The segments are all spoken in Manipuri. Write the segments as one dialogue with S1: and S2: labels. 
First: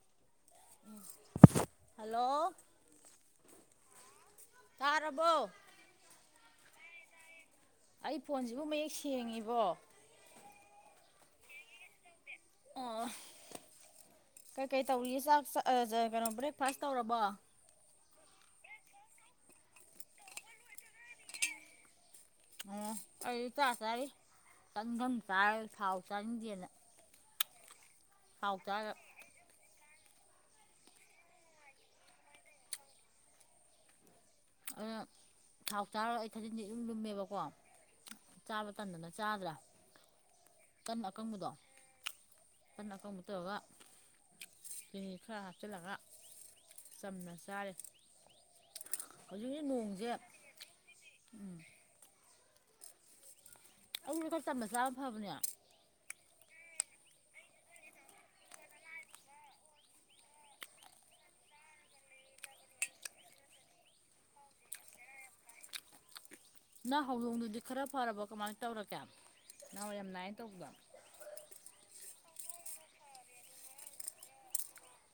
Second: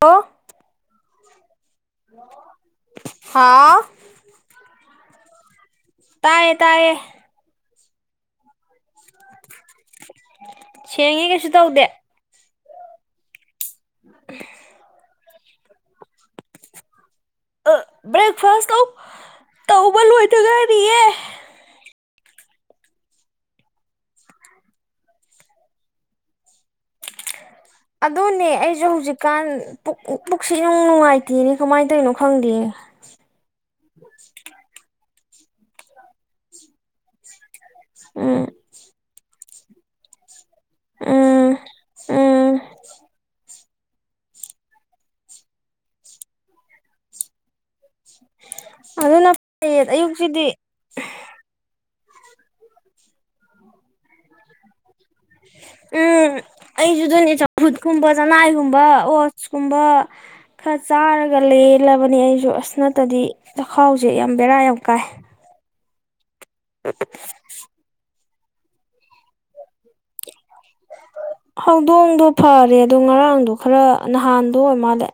S1: ꯑꯣ
S2: ꯍꯜꯂꯣ
S1: ꯍꯥꯥꯎ
S2: ꯇꯥꯔꯔꯕꯣ
S1: ꯇꯥꯌꯦ ꯇꯌꯦꯦ
S2: ꯑꯩ ꯐꯣꯟꯁꯤꯕꯨ ꯃꯌꯦꯛ ꯁꯦꯡꯉꯤꯕꯣ
S1: ꯁꯦꯡꯉꯦ ꯀꯩꯁꯨ ꯇꯧꯗꯦ
S2: ꯑꯣ ꯀꯩꯀꯩ ꯇꯧꯔꯤ ꯆꯥꯛ ꯀꯩꯅꯣ ꯕ꯭ꯔꯦꯛꯐꯥꯁ ꯇꯧꯔꯕꯣ
S1: ꯕ꯭ꯔꯦꯛꯐꯥꯁ ꯀꯧ ꯇꯧꯕ ꯂꯣꯏꯗꯒꯅꯤꯌꯦ
S2: ꯑꯣ ꯀ ꯆꯥ ꯆꯥꯔꯤ ꯆꯪꯐꯝ ꯆꯥꯔ ꯊꯥꯎ ꯆꯥꯅꯤꯡꯗꯦꯅ
S1: ꯑꯗꯨꯅꯦ
S2: ꯊꯥꯎ
S1: ꯑꯩꯁꯨ
S2: ꯆꯥꯔ
S1: ꯍꯧꯖꯤꯛꯀꯥꯟ ꯄꯨ ꯄꯨꯛꯁꯤ ꯅꯨꯡ ꯅꯨꯡꯉꯥꯏꯇꯦꯅꯦ ꯀꯃꯥꯏꯅ ꯇꯧꯔꯤꯅꯣ ꯈꯪꯗꯦ
S2: ꯑ
S1: [unintelligible]
S2: ꯊꯥꯎ ꯆꯥꯔ ꯑꯩ ꯊꯖꯤꯤꯟꯗꯤ ꯑꯗꯨꯨꯝ ꯂꯨꯝꯃꯦꯕꯀꯣ
S1: ꯎꯝ
S2: ꯆꯥꯕ ꯃꯇꯝꯟꯗꯅ ꯆꯥꯗ꯭ꯔꯥ ꯇꯟꯅ
S1: ꯎꯝ
S2: ꯑꯀꯪꯕꯗꯣ
S1: ꯎꯝ
S2: ꯇꯟꯅ ꯑꯀꯪꯕ ꯇꯧꯔꯒ ꯈ ꯍꯥꯞꯆꯦ ꯂꯒꯥ ꯆꯝꯅ ꯁꯥꯥꯔꯦ
S1: ꯑꯗꯨꯅ ꯐꯌꯦ ꯑꯌꯨꯛꯁꯤꯗꯤ
S2: ꯑꯀ ꯆ ꯃꯆꯥꯥ ꯑꯃ ꯐꯕꯅꯦ
S1: ꯑꯩꯁꯨꯗꯅꯦ ꯆꯝꯐꯨꯠ ꯀꯨꯝꯕ ꯆꯅꯥꯏꯒꯨꯝꯕ ꯑꯣꯆꯀꯨꯝꯕ ꯈꯔ ꯆꯥꯔꯒ ꯂꯦꯜꯂꯕꯅꯤ ꯑꯩꯁꯨ ꯑꯁ ꯅꯠꯇꯗꯤ ꯆꯈꯥꯎꯁꯦ ꯌꯥꯝ ꯕꯦꯔꯥ ꯌꯥꯝ ꯀꯥꯏ
S2: ꯅꯍꯥꯟ ꯍꯧꯗꯣꯡꯗꯨꯗꯤ ꯈꯔ ꯐꯔꯕ ꯀꯃꯥꯏꯅ ꯇꯧꯔꯒꯦ ꯅꯍꯥꯟꯋꯥ ꯌꯥꯝ ꯅꯥꯏꯅ ꯇꯧꯕꯗ
S1: ꯍꯧꯗꯣꯡꯗꯣ ꯐꯔꯦ ꯑꯗꯣ ꯉꯔꯥꯡꯗꯣ ꯈꯔ ꯅꯍꯥꯟꯗꯣ ꯑꯣꯏ ꯃꯥꯜꯂꯦ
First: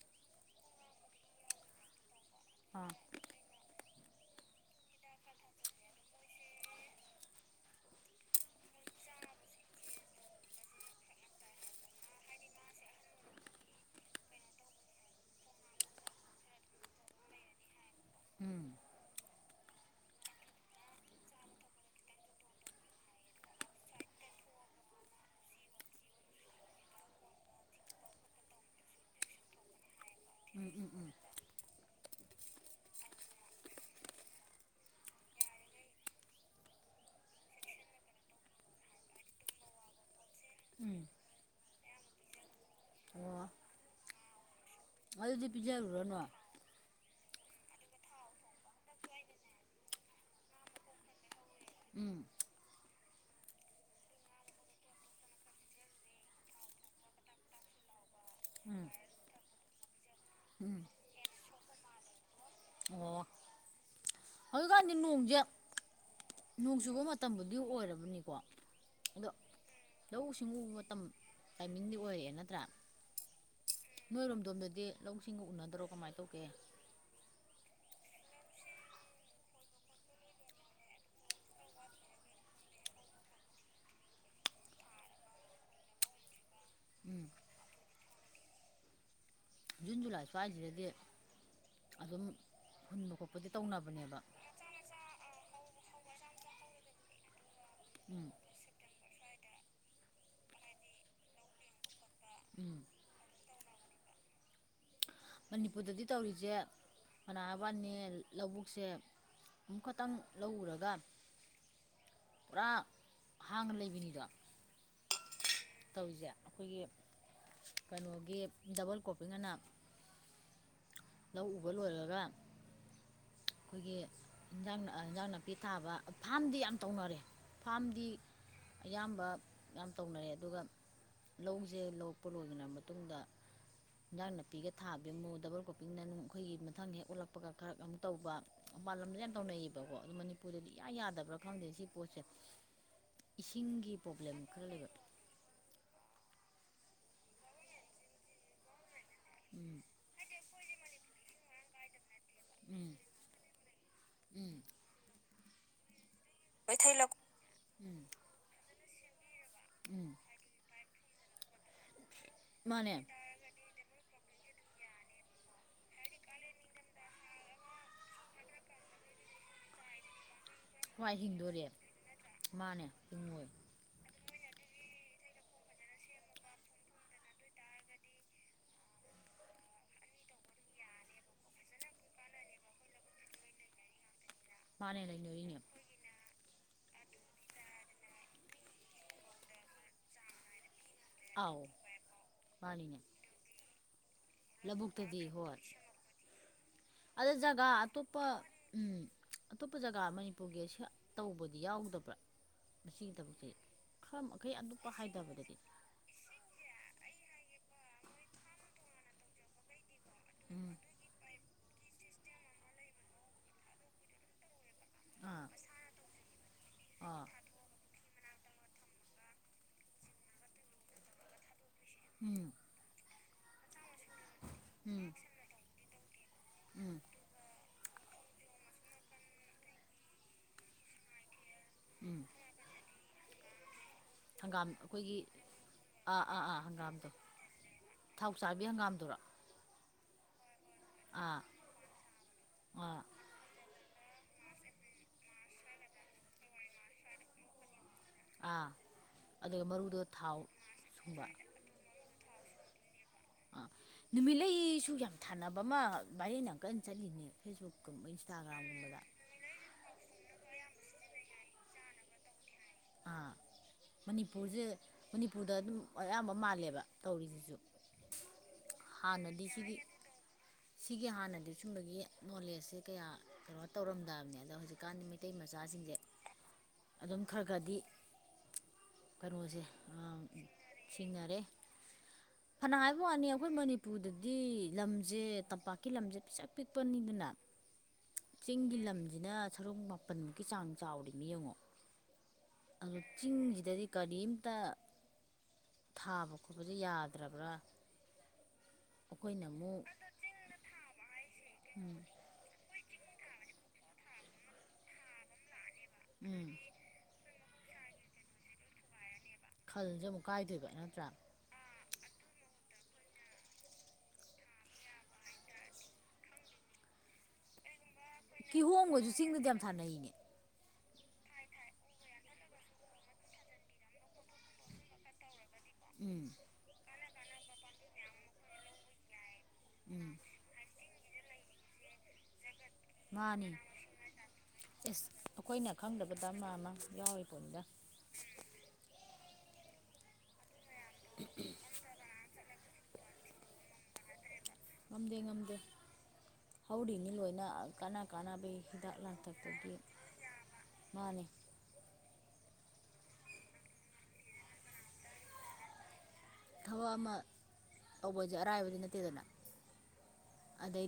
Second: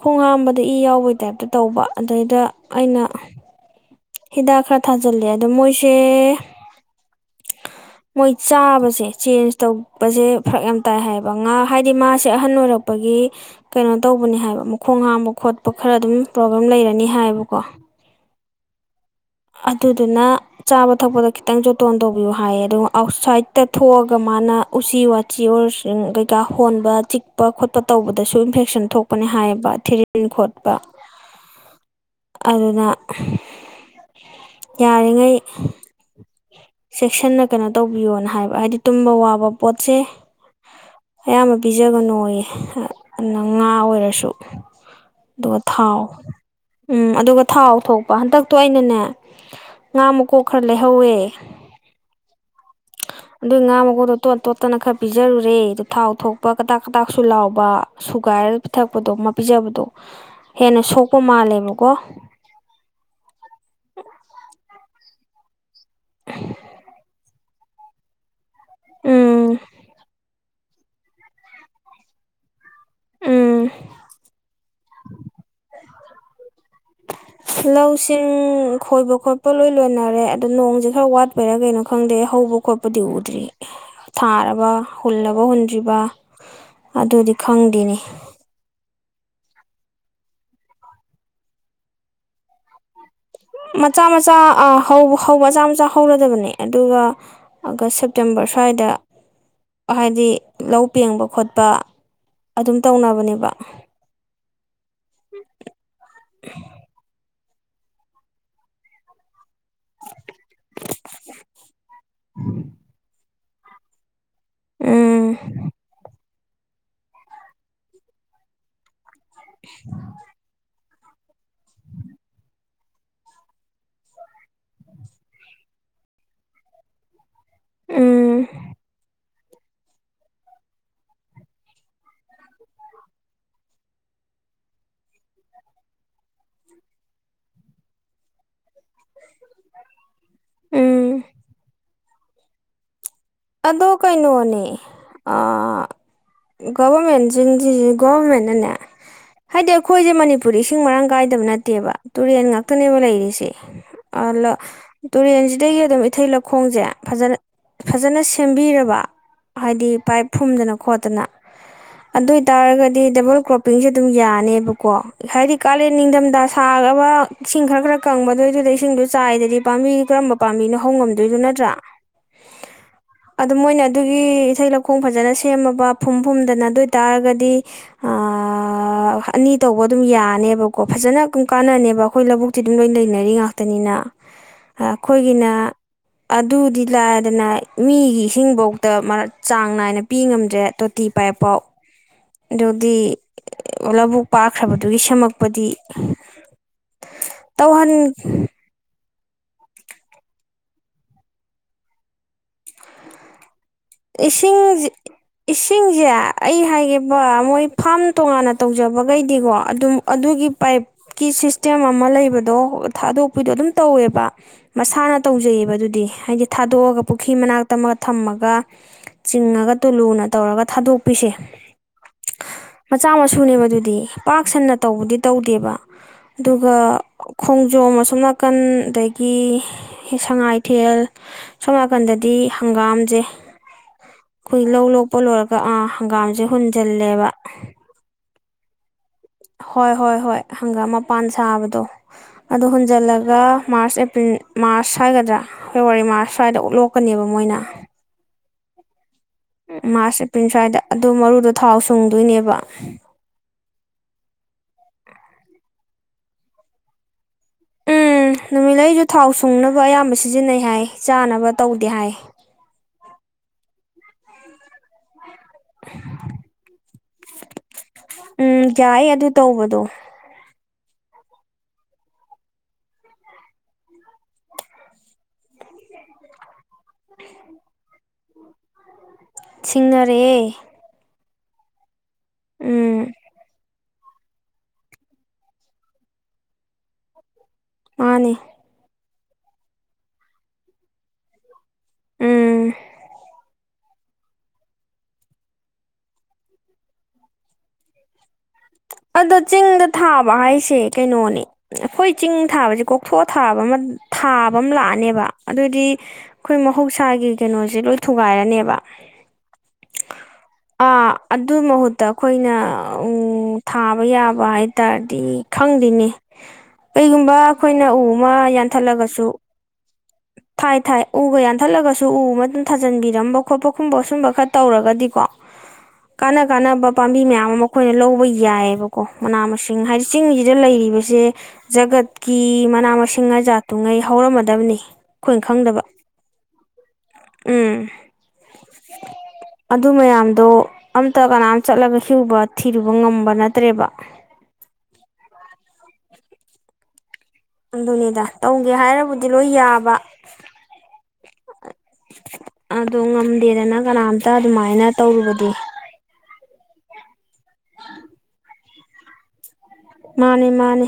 S1: ꯈꯣꯡ ꯍꯥꯝꯕꯗ ꯏ ꯌꯥꯎꯕꯒꯤ ꯇꯥꯏꯞꯇ ꯇꯧꯕ ꯑꯗꯩꯗ
S2: ꯑꯥ
S1: ꯑꯩꯅ ꯍꯤꯗꯥꯛ ꯈꯔ ꯊꯥꯖꯤꯜꯂꯦ ꯑꯗꯣ ꯃꯣꯏꯁꯦ
S2: [inaudible]
S1: ꯃꯣꯏ ꯆꯥꯕꯁꯦ ꯆꯦꯟꯖ ꯇꯧꯕꯁꯦ ꯐꯔꯛ ꯌꯥꯝ ꯇꯥꯏ ꯍꯥꯏꯌꯦꯕ ꯉꯥ ꯍꯥꯏꯗꯤ ꯃꯥꯁꯦ ꯑꯍꯟ ꯑꯣꯏꯔꯛꯄ ꯒꯤ ꯀꯩꯅꯣ ꯇꯧꯕꯅꯤ ꯍꯥꯏꯕ ꯃꯈꯣꯡ ꯍꯥꯥꯡꯕ ꯈꯣꯠꯄ ꯈꯔ ꯑꯗꯨꯝ ꯄ꯭ꯔꯣꯕ꯭ꯂꯦꯝ ꯂꯩꯔꯅꯤ ꯍꯥꯏꯕꯀꯣ
S2: [inaudible]
S1: ꯑꯗꯨꯗꯨꯅ ꯆꯥꯕ ꯊꯛꯄꯗ ꯈꯤꯇꯪ ꯣꯇꯣꯟ ꯇꯧꯕꯤꯌꯨ ꯍꯥꯏꯌꯦ ꯑꯗꯨꯒ ꯑꯥꯎꯠꯁꯥꯏꯗꯠꯇ ꯊꯣꯛꯑꯒ ꯃꯥꯅ ꯎꯆꯤ ꯋꯥꯆꯤ ꯑꯣꯔ ꯀꯩꯀꯥ ꯍꯣꯟꯕ ꯆꯤꯛꯄ ꯈꯣꯠꯄ ꯇꯧꯕꯗꯁꯨ ꯏꯟꯐꯦꯛꯁꯟ ꯊꯣꯛꯄꯅꯦ ꯍꯥꯏꯕ ꯊꯤꯔꯤꯟ ꯈꯣꯠꯄ ꯑꯗꯨꯅ ꯌꯥꯔꯤꯉꯩ ꯆꯦꯛꯁꯤꯟꯅ ꯀꯩꯅꯣ ꯇꯧꯕꯤꯌꯣꯅ ꯍꯥꯏꯕ ꯍꯥꯏꯗꯤ ꯇꯨꯝꯕ ꯋꯥꯕ ꯄꯣꯠꯁꯦ
S2: ꯎꯝ
S1: ꯑꯌꯥꯝꯕ ꯄꯤꯖꯕꯅꯨꯌꯦ ꯑꯗꯨ
S2: ꯑꯣ
S1: ꯉꯥ ꯑꯣꯏꯔꯁꯨ
S2: ꯑꯗꯨꯗꯤ
S1: ꯑꯗꯨꯒ ꯊꯥꯎ
S2: ꯄꯤꯖꯔꯨꯔꯅꯨ
S1: ꯎꯝ ꯑꯗꯨꯒ ꯊꯥꯎ ꯊꯣꯛꯄ ꯍꯟꯗꯛꯇꯣ ꯑꯩꯅꯅꯦ ꯉꯥ ꯃꯨꯀꯣꯛ ꯈꯔ ꯂꯩꯍꯧꯋꯦ
S2: ꯎꯝ
S1: ꯑꯗꯨ ꯉꯥ ꯃꯈꯀꯨꯗꯣꯇꯣꯠ ꯇꯣꯠꯇꯅ ꯈꯔ ꯄꯤꯖꯔꯨꯔꯦ ꯑꯗ ꯊꯥꯎ ꯊꯣꯛꯄ ꯀꯇꯥꯥꯛ ꯀꯇꯥꯛꯁꯨ ꯂꯥꯎꯕ ꯁꯨꯒꯥꯏꯔꯒ
S2: ꯎꯝ
S1: ꯄꯤꯊꯛꯄꯗꯣ ꯃꯥ ꯄꯤꯖꯕꯗꯣ
S2: ꯎꯝ
S1: ꯍꯦꯟꯅ ꯁꯣꯛꯄ ꯃꯥꯜꯂꯦꯕꯀꯣ
S2: ꯑꯣ ꯍꯧꯖꯤꯛꯀꯥꯟꯗꯤ ꯅꯣꯡꯁꯦ ꯅꯣꯡ ꯆꯨꯕ ꯃꯇꯝꯗꯨ ꯑꯗꯨ ꯑꯣꯏꯔꯕꯅꯤꯀꯣ ꯑꯗꯣ
S1: ꯎꯝ
S2: ꯂꯧꯁꯤꯡ ꯁꯤꯡꯎꯕ ꯃꯇꯝ ꯇꯥꯏꯃꯤꯡꯗꯤ ꯑꯣꯏꯔꯛꯑꯦ ꯅꯠꯇ꯭ꯔꯥ
S1: ꯎꯝ
S2: ꯅꯣꯏꯔꯣꯝꯗꯣꯝꯗꯗꯤ ꯂꯧꯁꯤꯡꯒ ꯎꯅꯗ꯭ꯔꯣ ꯀꯃꯥꯏꯅ ꯇꯧꯒꯦ
S1: ꯂꯧꯁꯤꯡ ꯈꯣꯏꯕ ꯈꯣꯠꯄ ꯂꯣꯏ ꯂꯣꯏꯅꯔꯦ ꯑꯗꯨꯣ ꯅꯣꯡꯁꯦ ꯈꯔ ꯋꯥꯠꯄꯩꯔꯥ ꯀꯩꯅꯣ ꯈꯪꯗꯦ ꯍꯧꯕ ꯈꯣꯠꯄ ꯑꯇꯣꯞꯄꯗꯤ ꯎꯗ꯭ꯔꯤ ꯊꯥꯔꯕ ꯍꯨꯜꯂꯒ ꯍꯨꯟꯗ꯭ꯔꯤꯕ
S2: [inaudible]
S1: ꯑꯗꯨꯗꯤ ꯈꯪꯗꯦꯅꯤ
S2: ꯖꯨꯟ ꯖꯨꯂꯥꯏꯁꯨꯋꯥꯏꯁꯤꯗꯗꯤ ꯑꯗꯨꯝ ꯍꯨꯟꯕ ꯈꯣꯠꯄꯗꯤ
S1: ꯃꯆꯥ
S2: ꯇꯧꯅꯕꯅꯦꯕ
S1: ꯃꯆꯥ ꯍꯧꯕ ꯃꯆꯥ ꯃꯆꯥ ꯍꯧꯔꯗꯕꯅꯦ ꯑꯗꯨꯒ ꯑꯥꯒꯁ
S2: ꯎꯝ
S1: ꯁꯦꯞꯇꯦꯝꯕꯔ ꯁ꯭ꯋꯥꯏꯗ ꯍꯥꯏꯗꯤ ꯂꯧ ꯄꯦꯡꯕ ꯈꯣꯠꯄ ꯑꯗꯨꯝ
S2: ꯎꯝ
S1: ꯇꯧꯅꯕꯅꯦꯕ
S2: ꯃꯅꯤꯄꯨꯔꯗꯗꯤ ꯇꯧꯔꯤꯁꯦ ꯃꯅꯥꯕꯥꯅꯦ ꯂꯧꯕꯨꯛꯁꯦ ꯑꯃꯨꯛ ꯈꯛꯇꯪ ꯂꯧꯔꯒ ꯄꯨꯔꯥ ꯍꯥꯡꯅ ꯂꯩꯕꯅꯤꯗꯣ
S1: ꯎꯝ
S2: ꯇꯧꯔꯤꯁꯦ ꯑꯩꯈꯣꯏꯒꯤ ꯀꯩꯅꯣꯒꯤ ꯗꯕꯜ ꯀꯣ ꯑꯩ ꯉꯅ ꯂꯧ ꯎꯕ ꯂꯣꯏꯔꯒ ꯑꯩꯈꯣꯏꯒꯤ ꯏꯟꯖꯥꯡ ꯏꯟꯖꯥꯡ ꯅꯥꯄꯤ ꯊꯥꯕ ꯐꯥꯝꯗꯤ ꯌꯥꯝ ꯇꯧꯅꯔꯦ ꯐꯥꯝꯗꯤ
S1: ꯎꯝ
S2: ꯑꯌꯥꯝꯕ ꯌꯥꯝ ꯇꯧꯅꯔꯦ ꯑꯗꯨꯒ ꯂꯧꯁꯦ ꯂꯧꯄ ꯂꯣꯏꯈꯔꯕ ꯃꯇꯨꯡꯗ ꯍꯟꯖꯥꯡ ꯅꯥꯄꯤꯒ ꯊꯥꯕꯤꯔꯝꯃꯨ ꯗꯕꯜ ꯀꯒꯣꯄꯤꯡꯗ ꯅꯨꯡ ꯑꯩꯈꯣꯏꯒꯤ ꯃꯊꯪ ꯍꯦꯛ ꯑꯣꯜꯂꯛꯄꯒ ꯈꯔ ꯑꯃꯨꯛ ꯇꯧꯕ ꯃꯄꯥꯟ ꯂꯝꯗ ꯌꯥꯝ ꯇꯧꯅꯩꯌꯦꯕꯀꯣ ꯑ ꯃꯅꯤꯄꯨꯔꯗꯗꯤ ꯏꯌꯥ
S1: ꯎꯝ
S2: ꯌꯥꯗꯕ꯭ꯔꯥ ꯈꯪꯗꯦ ꯁꯤ ꯄ ꯆꯦꯛ
S1: ꯑꯗꯣ ꯀꯩꯅꯣꯅꯦ ꯑ ꯒꯣꯕꯔꯃꯦꯟꯁꯤꯡꯁꯤ ꯒꯣꯔꯔꯃꯃꯦꯟꯅꯅꯦ ꯍꯥꯏꯗꯤ
S2: ꯎꯝ
S1: ꯑꯩꯈꯣꯏꯁꯦ ꯃꯅꯤꯄꯨꯔꯤ ꯏꯁꯤꯡ ꯃꯔꯥꯡ ꯀꯥꯏꯗꯕ ꯅꯠꯇꯦꯕ ꯇꯨꯔꯦꯟ
S2: ꯎꯝ
S1: ꯉꯥꯛꯇꯅꯦꯕ ꯂꯩꯔꯤꯁꯦ ꯑꯗ
S2: ꯎꯝ
S1: ꯇꯨꯔꯦꯟꯁꯤꯗꯒꯤ ꯑꯗꯨꯝ ꯏꯊꯩ
S2: ꯂꯣꯏ
S1: ꯂꯧꯈꯣꯡꯁꯦ
S2: ꯊꯩ ꯂꯧ
S1: ꯐꯖꯅ
S2: ꯎꯝ
S1: ꯐꯖꯅ ꯁꯦꯝꯕꯤꯔꯕ ꯍꯥꯏꯗꯤ
S2: ꯎꯝ
S1: ꯄꯥꯏꯞ ꯐꯨꯝꯗꯅ ꯈꯣꯠꯇꯅ ꯑꯗꯨ
S2: ꯃꯥꯅꯦ
S1: ꯑꯣꯏꯇꯥꯔꯒꯗꯤ ꯗꯕꯜ ꯀ꯭ꯔꯣꯞꯄꯤꯡꯁꯦ ꯑꯗꯨꯝ ꯌꯥꯅꯦꯕꯀꯣ ꯍꯥꯏꯗꯤ ꯀꯥꯂꯦꯟ ꯅꯤꯡꯊꯝꯊ ꯁꯥꯕ ꯏꯁꯤꯡ ꯈꯔ ꯈꯔ ꯀꯪꯕꯗꯣꯏꯗꯨꯗ ꯏꯁꯤꯡ ꯆꯥꯏꯗꯗꯤ ꯄꯥꯝꯕꯤ ꯀꯔꯝꯕ ꯄꯥꯝꯕꯤꯅ ꯍꯧ
S2: ꯍꯋꯥꯏ
S1: ꯉꯝꯗꯣꯏꯗꯨ
S2: ꯍꯤꯡꯗꯣꯔꯦ
S1: ꯅꯠꯇ꯭ꯔꯥ
S2: ꯃꯥꯅꯦ
S1: ꯑ
S2: ꯍꯤꯡꯉꯣꯏ
S1: ꯃꯣꯏꯅ ꯑꯗꯨ ꯑꯩꯒꯤ ꯏꯁꯩꯊ ꯂꯧꯈꯣꯡ ꯐꯖꯅ ꯁꯦꯝꯃꯕ ꯐꯨꯝ ꯐꯨꯝꯗꯅ ꯑꯗꯨ ꯑꯣꯏꯇꯥꯥꯔꯒꯗꯤ ꯑꯅꯤ ꯇꯧꯕ ꯑꯗꯨꯝ ꯌꯥꯅꯦꯕꯀꯣ ꯐꯖꯅ ꯑꯗꯨꯝ ꯀꯥꯟꯅꯅꯦꯕ ꯑꯩꯈꯣꯏ ꯂꯧꯕꯨꯛꯇꯤ ꯑꯗꯨꯝ ꯂꯣꯏ ꯂꯩꯅꯔꯤ ꯉꯥꯛꯇꯅꯤꯅ
S2: ꯃꯥꯅꯦ
S1: ꯑꯩꯈꯣꯏꯒꯤꯅ
S2: ꯂꯩꯅꯔꯤꯅꯦ
S1: ꯑꯗꯨꯗꯤ ꯂꯥꯛꯗꯅ ꯃꯤꯒꯤ ꯏꯁꯤꯡꯐꯧꯗ ꯃꯔ ꯆꯥꯡ ꯅꯥꯏꯅ ꯄꯤ ꯉꯝꯗ꯭ꯔꯦ ꯇꯤ ꯄꯥꯏ ꯄꯥꯎ
S2: ꯑꯥꯎ
S1: ꯑꯗꯨꯗꯤ
S2: ꯃꯥꯅꯤꯅꯦ
S1: ꯑꯣꯂꯕꯨ
S2: ꯂꯧꯕꯨꯛꯇꯗꯤ ꯍꯣꯏ ꯑꯗ ꯖꯒꯥ
S1: ꯇꯧꯍꯟ
S2: ꯑꯇꯣꯞꯄ ꯎꯝ ꯑꯇꯣꯞꯄ ꯖꯒꯥ ꯃꯅꯤꯄꯨꯔꯒꯤ ꯇꯧꯕꯗꯤ ꯌꯥꯎꯗꯕ꯭ꯔꯥ ꯃꯁꯤꯒꯤ ꯊꯕꯛꯁꯦ ꯈꯔ ꯃꯈꯩ
S1: ꯏꯁꯤꯡꯁꯦ
S2: ꯑꯇꯣꯞꯄ ꯍꯥꯏꯗꯕꯗꯗꯤ
S1: ꯏꯁꯤꯡꯁꯦ ꯑꯩ ꯍꯥꯏꯒꯕ ꯃꯣꯏ ꯐꯥꯝ ꯇꯣꯉꯥꯟꯅ ꯇꯧꯖꯕꯈꯩꯗꯤꯀꯣ ꯑꯗꯨꯝ ꯑꯗꯨꯒꯤ
S2: ꯎꯝ
S1: ꯄꯥꯏꯞꯀꯤꯁ ꯁꯤꯁꯇꯦꯝ ꯑꯃ ꯂꯩꯕꯗꯣ ꯊꯥꯗꯣꯛꯄꯤꯗꯣ ꯑꯗꯨꯝ ꯇꯧꯋꯦꯕ ꯃꯁꯥꯅ
S2: ꯑꯥ
S1: ꯇꯧꯖꯩꯑꯕ ꯑꯗꯨꯗꯤ ꯍꯥꯏꯗꯤ ꯊꯥꯗꯣꯛꯑꯒ
S2: ꯑꯥ
S1: ꯄꯨꯈ꯭ꯔꯤ ꯃꯅꯥꯛꯇ ꯑꯃꯒ ꯊꯝꯃꯒ ꯆꯤꯡꯉꯒ ꯇꯨꯂꯨꯅ ꯇꯧꯔꯒ ꯊꯥꯗꯣꯛꯄꯤꯁꯦ
S2: ꯎꯝ
S1: ꯁ ꯁꯨꯅꯦꯕ ꯑꯗꯨꯗꯤ ꯄꯥꯛ ꯁꯟꯅ
S2: ꯎꯝ
S1: ꯇꯧꯕꯗꯤ ꯇꯧꯗꯦꯕ ꯑꯗꯨꯒ
S2: ꯎꯝ
S1: ꯈꯣꯡ ꯅꯣꯡꯃ ꯑꯁꯨꯝ ꯅꯥꯀꯟ ꯑꯗꯒꯤ ꯁꯉꯥꯏꯊꯦꯜ ꯁꯣꯝ
S2: ꯎꯝ
S1: ꯅꯥꯀꯟꯗꯗꯤ ꯍꯪꯒꯥꯝꯁꯦ ꯑꯩꯈꯣꯏ
S2: ꯍꯪꯒꯥꯝ
S1: ꯂꯧ ꯂꯣꯛꯄ
S2: ꯑꯩꯈꯣꯏꯒꯤ
S1: ꯂꯣꯏꯔꯒ ꯑ
S2: ꯑꯥ ꯑꯥ
S1: ꯍꯪꯒꯥꯝꯁꯦ
S2: ꯑꯥ ꯍꯪꯒꯥꯝꯗꯣ
S1: ꯍꯨꯟꯖꯤꯜꯂꯦꯕ
S2: ꯊꯥꯎ ꯆꯥꯕꯤ ꯍꯪꯒꯥꯝꯗꯨꯔꯣ
S1: ꯍꯣꯏ ꯍꯣꯏ ꯍꯣꯏ ꯍꯪꯒꯥꯝ ꯃꯄꯥꯟ
S2: ꯑꯥ
S1: ꯁꯥꯕꯗꯣ ꯑꯗꯨ
S2: ꯑꯥ
S1: ꯍꯨꯟꯖꯜꯂꯒ ꯃꯥꯔꯆ ꯃꯥꯔꯁ ꯍꯥꯏꯒꯗ꯭ꯔꯥ ꯐꯦꯕꯋꯥꯔꯤ ꯃꯥꯔꯁ ꯁ꯭ꯋꯥꯏꯗ ꯎꯠꯂꯣꯛꯀꯅꯦꯕ ꯃꯣꯏꯅ
S2: ꯑꯥ ꯑꯗꯨꯒ ꯃꯔꯨꯗꯣ
S1: ꯃꯥꯔꯆ
S2: ꯊꯥꯎ
S1: ꯑꯦꯄ꯭ꯔꯤꯜ ꯁ꯭ꯋꯥꯏꯗ ꯑꯗꯨ
S2: ꯁꯨꯡꯕ
S1: ꯃꯔꯨꯗꯣ ꯊꯥꯎ ꯁꯨꯡꯗꯣꯏꯅꯦꯕ
S2: ꯑꯥ ꯅꯨꯃꯤꯠꯂꯩꯁꯨ ꯌꯥꯝ ꯊꯥꯅꯕ ꯑꯃ ꯃꯔꯅ ꯑꯃꯨꯛ ꯀ ꯆꯠꯂꯤꯅꯦ ꯐꯦꯁꯕꯨꯛꯀꯨꯝꯕ
S1: ꯎꯝ
S2: ꯏꯟꯁꯇꯥꯒ꯭ꯔꯥꯝꯒꯨꯝꯕꯗ
S1: ꯅꯨꯃꯤꯠꯂꯩꯁꯨ ꯊꯥꯎ ꯁꯨꯡꯅꯕ ꯑꯌꯥꯝꯕ ꯁꯤꯖꯤꯟꯅꯩ ꯍꯥꯏ ꯆꯥꯅꯕ ꯇꯧꯗꯦ ꯍꯥꯏ
S2: ꯑꯥ ꯃꯅꯤꯄꯨꯔꯁꯦ ꯃꯅꯤꯄꯨꯔꯗ ꯑꯗꯨꯝ ꯑꯌꯥꯝꯕ ꯃꯥꯜꯂꯦꯕ ꯇꯧꯔꯤꯁꯤꯁꯨ
S1: ꯎꯝ ꯌꯥꯏ ꯑꯗꯨ
S2: ꯍꯥꯟꯅꯗꯤ ꯁꯤꯒꯤ
S1: ꯇꯧꯕꯗꯣ
S2: ꯁꯤꯒꯤ ꯍꯥꯟꯅꯗꯤ ꯁꯨꯝꯕꯒꯤ ꯅꯣꯂꯦꯖꯁꯦ ꯀꯌꯥ ꯀꯩꯅꯣ ꯇꯧꯔꯝꯗꯕꯅꯦ ꯑꯗ ꯍꯧꯖꯤꯛꯀꯥꯟꯗꯤ ꯃꯩꯇꯩ ꯃꯆꯥꯁꯤ ꯑꯗꯨꯝ ꯈꯔ ꯈꯗꯤ ꯀꯩꯅꯣꯁꯦ
S1: ꯁꯤꯡꯅꯔꯛꯑꯦ
S2: ꯁꯤꯖꯤꯟꯅꯔꯦ ꯐꯅ
S1: ꯎꯝ
S2: ꯍꯥꯏꯕꯅꯤ ꯑꯩꯈꯣꯏ ꯃꯅꯤ ꯎꯄꯨꯗꯗꯤ ꯂꯝꯁꯦ ꯇꯝꯄꯥꯛꯀꯤ ꯂꯝꯁꯦ ꯄꯤꯁꯛ ꯄꯤꯛꯄꯅꯤꯗꯅ
S1: ꯃꯥꯅꯤ
S2: ꯆꯤꯡꯒꯤ ꯂꯝꯁꯤꯅ ꯁꯔꯨꯛ ꯃꯥꯄꯜꯃꯨꯛꯀꯤ ꯆꯥꯡ ꯆꯥꯎꯔꯤꯅꯦ ꯌꯦꯡꯉꯣ
S1: ꯎꯝ
S2: ꯑꯗꯨꯗ ꯆꯤꯡ ꯍꯗꯔ ꯀꯔꯤꯝꯇ ꯊꯥꯕ ꯈꯣꯠꯄꯁ ꯌꯥꯗ꯭ꯔꯕ꯭ꯔꯥ
S1: ꯑꯗꯣ
S2: ꯑꯩꯈꯣꯏꯅ ꯑꯃꯨꯛ
S1: ꯆꯤꯡꯗ ꯊꯥꯕ ꯍꯥꯏꯁꯦ ꯀꯩꯅꯣꯅꯦ ꯑꯩꯈꯣꯏ ꯆꯤꯡ ꯊꯥ ꯊꯕ ꯑꯗꯨꯗꯤ
S2: ꯎꯝ
S1: ꯑꯩꯈꯣꯏ ꯃꯍꯧꯁꯥꯒꯤ ꯀꯩꯅꯣꯁꯦ ꯂꯣꯏ ꯊꯨꯒꯥꯏꯔꯅꯦꯕ
S2: ꯈꯜꯁꯦ ꯑꯃꯨꯛ ꯀꯥꯏꯗꯣꯏꯕ ꯅꯠꯇ꯭ꯔꯥ
S1: ꯑꯥ ꯑꯗꯨ ꯃꯍꯨꯠꯇ ꯑꯩꯈꯣꯏꯅ ꯊꯥꯕ ꯌꯥꯕ ꯍꯥꯏꯇꯥꯔꯗꯤ ꯈꯪꯗꯦꯅꯤ ꯀꯩꯒꯨꯝꯕ ꯑꯩꯈꯣꯏ ꯑꯩꯅ ꯎ ꯑꯃ
S2: ꯀꯤꯍꯣꯝꯒꯁꯨ
S1: ꯌꯥꯟꯊꯠꯂꯒꯁꯨ
S2: ꯆꯤꯡꯗꯗꯤ ꯌꯥꯝ ꯊꯥꯅꯩꯅꯦ
S1: ꯊꯥꯏ ꯊꯥꯏ ꯎꯒ ꯌꯥꯟꯊꯠꯂꯒꯁꯨ ꯎ ꯑꯃꯗ ꯊꯥꯖꯟꯕꯤꯔꯝꯕ ꯈꯣꯠꯄ ꯈꯨꯝꯕ ꯁꯨꯝꯕ ꯈꯔ ꯇꯧꯔꯒꯗꯤꯀꯣ
S2: ꯎꯝ
S1: ꯀꯥꯟꯅ ꯀꯥꯟꯅꯕ ꯄꯥꯝꯕꯤ ꯃꯌꯥꯝ ꯑꯃ ꯑꯩꯈꯣꯏꯅ ꯂꯧꯕ ꯌꯥꯏꯌꯦꯑꯕꯀꯣ ꯃꯅꯥ ꯃꯁꯤꯡ ꯍꯥꯏꯗꯤ
S2: ꯎꯝ
S1: ꯆꯤꯡꯁꯤꯗ ꯂꯩꯔꯤꯕꯁꯦ ꯖꯒꯠꯀꯤ ꯃꯅꯥ ꯃꯁꯤꯡꯅ
S2: ꯃꯥꯅꯤ
S1: ꯖꯥꯠꯇꯨꯉꯩ ꯍꯧꯔꯝꯃꯗꯕꯅꯤ
S2: ꯑꯦꯁ ꯑꯩꯈꯣꯏꯅ ꯈꯪꯗꯕꯗ ꯑꯃ ꯑꯃ ꯌꯥꯎꯔꯤ ꯄꯝꯗ
S1: ꯎꯝ ꯑꯗꯨ ꯃꯌꯥꯝꯗꯣ ꯑꯝꯇ ꯀꯅꯥꯝ ꯆꯠꯂꯒ ꯍꯤꯨꯕ ꯊꯤꯔꯨꯕ ꯉꯝꯕ ꯅꯠꯇ꯭ꯔꯦꯕ
S2: ꯉꯝꯗꯦ ꯉꯝꯗꯦ ꯍꯧꯥꯎꯗꯤꯅꯤ ꯂꯣꯏꯅ ꯀꯥꯟꯅ
S1: ꯑꯗꯨꯅꯤꯗ
S2: ꯀꯥꯟꯅꯕꯒꯤ
S1: ꯇꯧꯒꯦ
S2: ꯍꯤꯗꯥꯛ
S1: ꯍꯥꯏꯕꯨꯗꯤ ꯂꯣꯏ ꯌꯥꯕ
S2: ꯍꯅꯤ [unintelligible]
S1: ꯑꯗꯣ ꯉꯝꯗꯦꯗꯅ ꯀꯅꯥꯝꯇ ꯑꯗꯨꯃꯥꯏꯅ ꯇꯧꯔꯨꯕꯗꯤ
S2: ꯊꯕꯛ ꯑꯃ ꯇꯧꯕꯁꯦ ꯑꯔꯥꯏꯕꯗꯤ ꯅꯠꯇꯦꯗꯅ
S1: ꯃꯥꯅꯦ ꯃꯥꯅꯦ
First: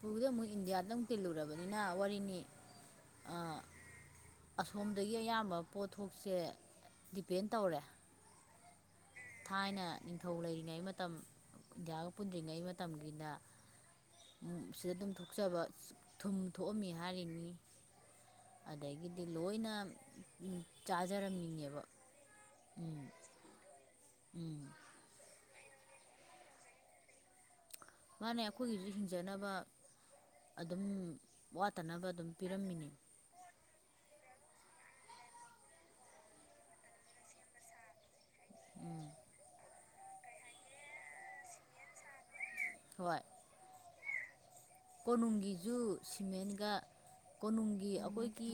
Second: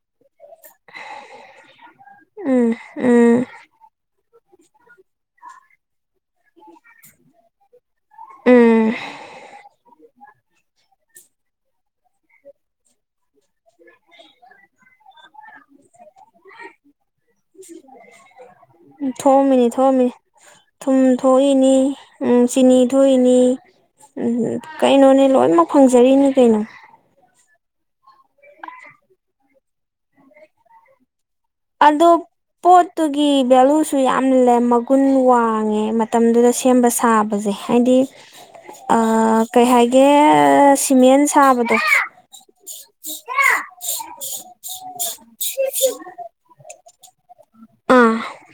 S2: ꯎ ꯄꯨꯗ ꯑꯃꯨꯛ ꯏꯟꯗꯤꯌꯥꯗꯪꯨꯛ ꯇꯤꯜꯂꯨꯔꯕꯅꯤꯅ ꯋꯥꯔꯤꯅꯤ
S1: ꯎꯝ ꯎꯝ
S2: ꯑꯁꯣꯝꯗꯒꯤ ꯑꯌꯥꯝꯕ ꯄꯣꯠꯊꯣꯛꯁꯦ ꯗꯤꯄꯦꯟ ꯇꯧꯔꯦ
S1: ꯎꯝ
S2: ꯊꯥꯏꯅ ꯅꯤꯡꯊꯧ ꯂꯩꯔꯤꯉꯩ ꯃꯇꯝ ꯏꯟꯗꯤꯌꯥꯒ ꯄꯨꯟꯗ꯭ꯔꯤꯉꯩ ꯃꯇꯝꯒꯤꯗ ꯁꯤꯗ ꯑꯗꯨꯝ ꯊꯣꯛꯆꯕ ꯊꯨꯝ ꯊꯣꯛꯑꯝꯃꯤ ꯍꯥꯏꯔꯤꯅꯤ ꯑꯗꯒꯤꯗꯤ
S1: ꯊꯣꯛꯑꯝꯃꯤꯅꯤ
S2: ꯂꯣꯏꯅ
S1: ꯊꯣꯡꯑꯝꯃꯤꯅꯤ ꯊꯨꯝ ꯊꯣꯛꯏꯅꯤ
S2: ꯆꯥꯖꯔꯝꯃꯤꯅꯦꯕ
S1: ꯎꯝ ꯆꯤꯅꯤ
S2: ꯎꯝ
S1: ꯊꯣꯛꯏꯅꯤ ꯎꯝ ꯀꯩꯅꯣꯅꯦ ꯂꯣꯏꯅꯃꯛ ꯐꯪꯖꯔꯤꯅꯦ ꯀꯩꯅꯣ
S2: ꯃꯥꯅꯦ ꯑꯩꯈꯣꯏꯒꯤꯁꯨ ꯍꯤꯡꯖꯅꯕ ꯑꯗꯨꯝ ꯋꯥꯠꯇꯅꯕ
S1: ꯑꯗꯣ
S2: ꯑꯗꯨꯝ ꯄꯤꯔꯝꯃꯤꯅꯤ
S1: ꯄꯣꯠꯇꯨꯒꯤ ꯕꯂ ꯁꯨ ꯌꯥꯝꯜꯂꯦ ꯃꯒꯨꯟ ꯋꯥꯡꯉꯦ ꯃꯇꯝꯗꯨꯗ ꯁꯦꯝꯕ ꯁꯥꯕꯁꯦ ꯍꯥꯏꯗꯤ ꯀꯩ ꯍꯥꯏꯥꯏꯒꯦ ꯁꯤꯃꯦꯟ ꯁꯥꯕꯗꯣ
S2: ꯍꯣꯏ ꯀꯣꯅꯨꯡꯒꯤꯁꯨ ꯁꯤꯃꯦꯟꯒ ꯀꯣꯅꯨꯡꯒꯤ ꯑꯩꯈꯣꯏꯒꯤ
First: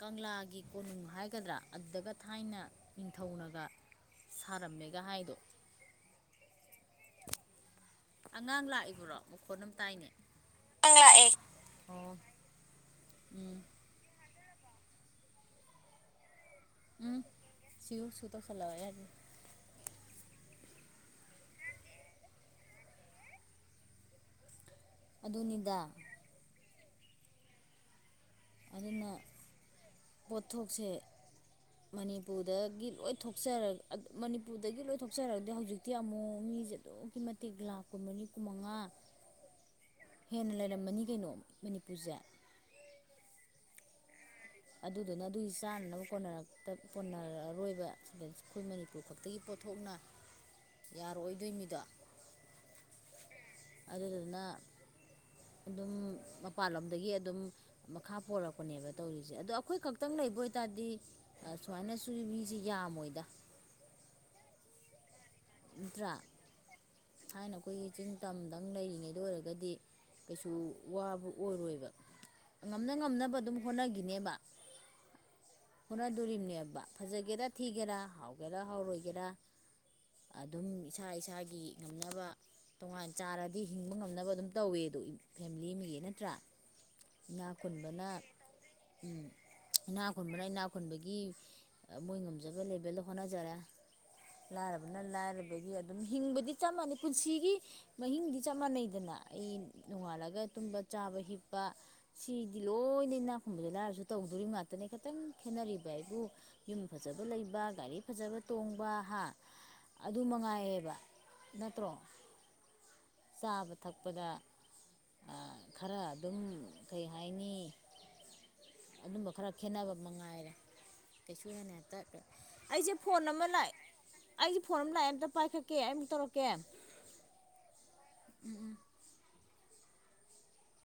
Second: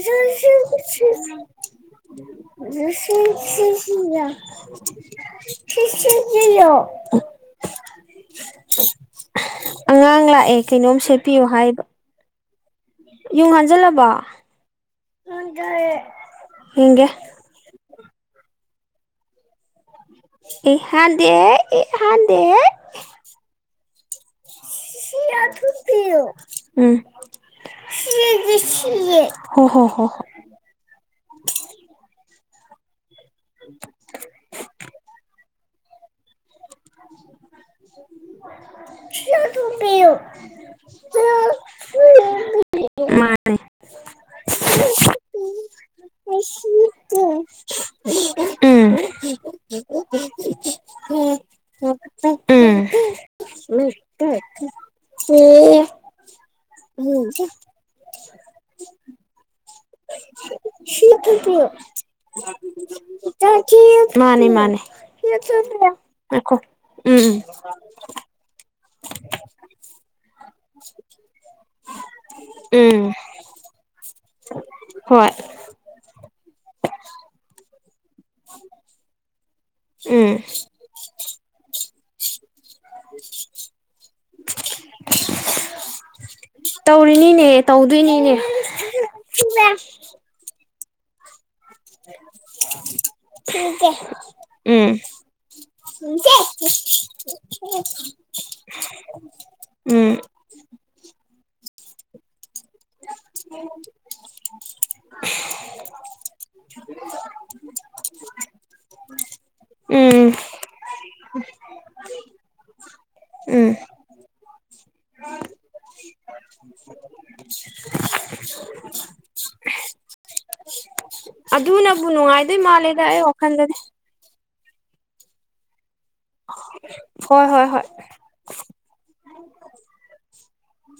S2: ꯀꯪꯂꯥꯒꯤ ꯀꯣꯅꯨꯡ ꯍꯥꯏꯒꯗ꯭ꯔꯥ ꯑꯗꯨꯗꯒ ꯊꯥꯏꯅ ꯅꯃꯦꯒ ꯍꯥꯏꯗꯣ
S1: ꯑ
S2: ꯑꯉꯥꯡ ꯂꯥꯛꯏꯕ꯭ꯔꯣ ꯃꯈꯣꯟ ꯑꯃ ꯇꯥꯏꯅꯦ
S1: ꯑꯉꯥꯡ ꯂꯥꯛꯑꯦ ꯀꯩꯅꯣꯝ
S2: ꯑꯉꯥꯡ ꯂꯥꯛꯑꯦ
S1: ꯁꯦꯠꯄꯤꯌꯣ ꯍꯥꯏꯕ
S2: ꯑꯣ
S1: ꯌꯨꯝ
S2: ꯎꯝ
S1: ꯍꯟꯖꯜꯂꯕꯣ ꯦ ꯍꯦ
S2: ꯁꯤꯎ ꯁ ꯇꯧ ꯆꯂꯑꯦ ꯑꯗꯨ
S1: ꯑꯦ ꯍꯥꯟꯗꯦ ꯏ ꯍꯥꯟꯗꯦꯦ ꯁꯤ
S2: ꯑꯗꯨꯅꯤꯗ
S1: ꯄ
S2: ꯑꯗꯨꯅ
S1: ꯎꯝ ꯍ ꯍꯣ ꯍꯣ ꯍ
S2: ꯃꯅꯤꯄꯗꯒꯤ ꯂꯣꯏ ꯊꯣꯛꯆꯔꯒ ꯃꯅꯤꯄꯨꯔꯗꯒꯤ ꯂꯣꯏ ꯊꯣꯛꯆꯔꯒꯗꯤ ꯍꯧꯖꯤꯛꯇꯤ ꯑꯃꯨꯛ ꯃꯤꯁꯦ ꯑꯗꯨꯛꯀꯤ ꯃꯇꯤꯛ ꯂꯥꯛꯀꯨꯝꯕꯅꯤ ꯀꯨꯟꯃꯉꯥ ꯍꯦꯟꯅ ꯂꯩꯔꯝꯃꯅꯤ ꯀꯩꯅꯣ ꯃꯅꯤꯄꯨꯔꯁꯦ
S1: ꯄ
S2: ꯑꯗꯨꯗꯨꯅ ꯑꯗꯨꯒꯤ ꯆꯥꯅꯅꯕꯣꯟꯅꯔ ꯀꯣꯟꯅꯔꯛꯔꯣꯏꯕ ꯑꯩꯈꯣꯏ ꯃꯅꯤꯄꯨꯔ ꯈꯛꯇꯒꯤ ꯄꯣꯠꯊꯣꯛꯅ ꯌꯥꯔꯛꯑꯣꯏꯗꯣꯏꯃꯤꯗꯣ
S1: ꯎꯝ ꯎꯁꯦ
S2: ꯑꯗꯨꯗꯨꯅ ꯑꯗꯨꯝ ꯃꯄꯥꯟꯂꯣꯝꯗꯒꯤ ꯑꯗꯨꯝ ꯃꯈꯥ ꯄꯣꯔꯛꯄꯅꯦꯕ ꯇꯧꯔꯤꯁꯦ ꯑꯗꯣ ꯑꯩꯈꯣꯏ ꯈꯛꯇꯪ ꯂꯩꯩꯕ ꯑꯣꯏꯇꯥꯔꯗꯤ ꯁꯨꯃꯥꯏꯅ ꯁꯨ ꯃꯤꯁꯦ ꯌꯥꯝꯃꯣꯏꯗ
S1: ꯇꯈꯤ ꯃꯥꯅꯦ
S2: ꯅꯠꯇ꯭ꯔꯥ
S1: ꯃꯥꯅꯦꯈꯣ ꯎꯝ
S2: ꯊꯥꯏꯅ ꯑꯩꯈꯣꯏꯒꯤ ꯆꯤꯡ ꯇꯝꯗꯪ ꯂꯩꯔꯤꯉꯩꯗ ꯑꯣꯏꯔꯒꯗꯤ ꯀꯩꯁꯨ ꯋꯥ ꯑꯣꯏꯔꯣꯏꯕ ꯉ
S1: ꯎꯝ
S2: ꯉꯝꯅꯕ ꯑꯗꯨꯝ ꯍꯣꯠꯅ ꯑꯗꯨꯅꯦꯕ
S1: ꯍꯣꯏ
S2: ꯍꯣꯠꯅꯗꯣꯔꯤꯕꯅꯦꯕ ꯐꯖꯒꯦꯔꯥ ꯊꯤꯒꯦꯔꯥ ꯍꯥꯎꯒꯦꯔꯥ ꯍꯥꯎꯔꯣꯏꯒꯦꯔꯥ
S1: ꯎꯝ
S2: ꯑꯗꯨꯝ ꯏꯁꯥ ꯏꯁꯥꯒꯤ ꯉꯝꯅꯕ ꯇꯣꯉꯥꯟ ꯆꯥꯔꯗꯤ ꯍꯤꯡꯕ ꯉꯝꯅꯕ ꯑꯗꯨꯝ ꯇꯧꯋꯦꯗꯣ ꯐꯦꯃꯤꯂꯤ ꯑꯃꯒꯤ ꯅꯠꯇ꯭ꯔꯥ ꯏꯅꯥꯛ
S1: ꯅꯦ
S2: ꯈꯨꯟꯕꯅ
S1: ꯇꯧꯗꯣꯏꯅꯦꯅꯦ
S2: ꯏꯅꯥ ꯈꯨꯟꯕꯅ ꯏꯅꯥ ꯈꯨꯟꯕꯒꯤ ꯃꯣꯏ ꯉꯝꯖꯕ ꯂꯦꯕꯦꯜꯗ ꯍꯣꯠꯅꯖꯔꯦ
S1: ꯎꯝ
S2: ꯂꯥꯏꯔꯕꯅ
S1: ꯎꯝ
S2: ꯂꯥꯏꯔꯕꯒꯤ ꯑꯗꯨꯝ ꯍꯤꯡꯕꯗꯤ ꯆꯞ ꯃꯥꯟꯅꯩ ꯄꯨꯟꯁꯤꯒꯤ ꯃꯍꯤꯡꯗꯤ ꯆꯞ ꯃꯥꯟꯅꯩꯗꯅ ꯑꯩ ꯅꯣꯡꯉꯥꯜꯂꯒ ꯇꯨꯝꯕ ꯆꯥꯕ ꯍꯤꯞꯄ ꯁꯤꯗꯤ ꯂꯣꯏꯅ ꯏꯅꯥ ꯈꯨꯨꯝꯕꯗ ꯂꯥꯏꯔꯁꯨ ꯇꯧꯗꯣꯔꯤ ꯉꯥꯛꯇꯅꯦ ꯈꯤꯇꯪ ꯈꯦꯠꯅꯔꯤꯕ ꯑꯩꯕꯨ ꯌꯨꯝ ꯐꯖꯕ ꯂꯩꯕ ꯒꯥꯔꯤ ꯐꯖꯕ ꯇꯣꯡꯕ ꯍꯥ ꯑꯗꯨ
S1: ꯎꯝ
S2: ꯃꯉꯥꯏꯌꯦꯕ ꯅꯠꯇ꯭ꯔꯣ ꯆꯥꯕ
S1: ꯎꯝ
S2: ꯊꯛꯄꯗ ꯈꯔ ꯑꯗꯨꯝ ꯀꯩ
S1: [unintelligible]
S2: ꯍꯥꯏꯅꯤ ꯑꯗꯨꯝꯕ ꯈꯔ
S1: [unintelligible]
S2: ꯈꯦꯠꯅꯕ ꯃꯉꯥꯏꯔꯦ ꯀꯩꯁꯨ
S1: ꯑꯗꯨ
S2: ꯍꯦꯟꯅ
S1: ꯅꯕꯨ
S2: ꯍꯦꯛꯇ
S1: ꯅꯨꯡꯉꯥꯏꯗꯨꯏ
S2: ꯑꯩꯁꯦ
S1: ꯃꯥꯂꯦꯗ ꯑꯩ
S2: ꯐꯣꯟ ꯑꯃ ꯂꯥꯛꯑꯦ
S1: ꯋꯥꯈꯟꯗꯗꯤ꯫
S2: ꯑꯩꯒꯤ ꯐꯣꯟ ꯑꯃ ꯂꯥꯛꯑ ꯑꯝꯇ ꯄꯥꯏꯈꯛꯀꯦ
S1: ꯍꯣꯏ ꯍꯣꯏ ꯍꯣꯏ
S2: [unintelligible] ꯎꯝ ꯎ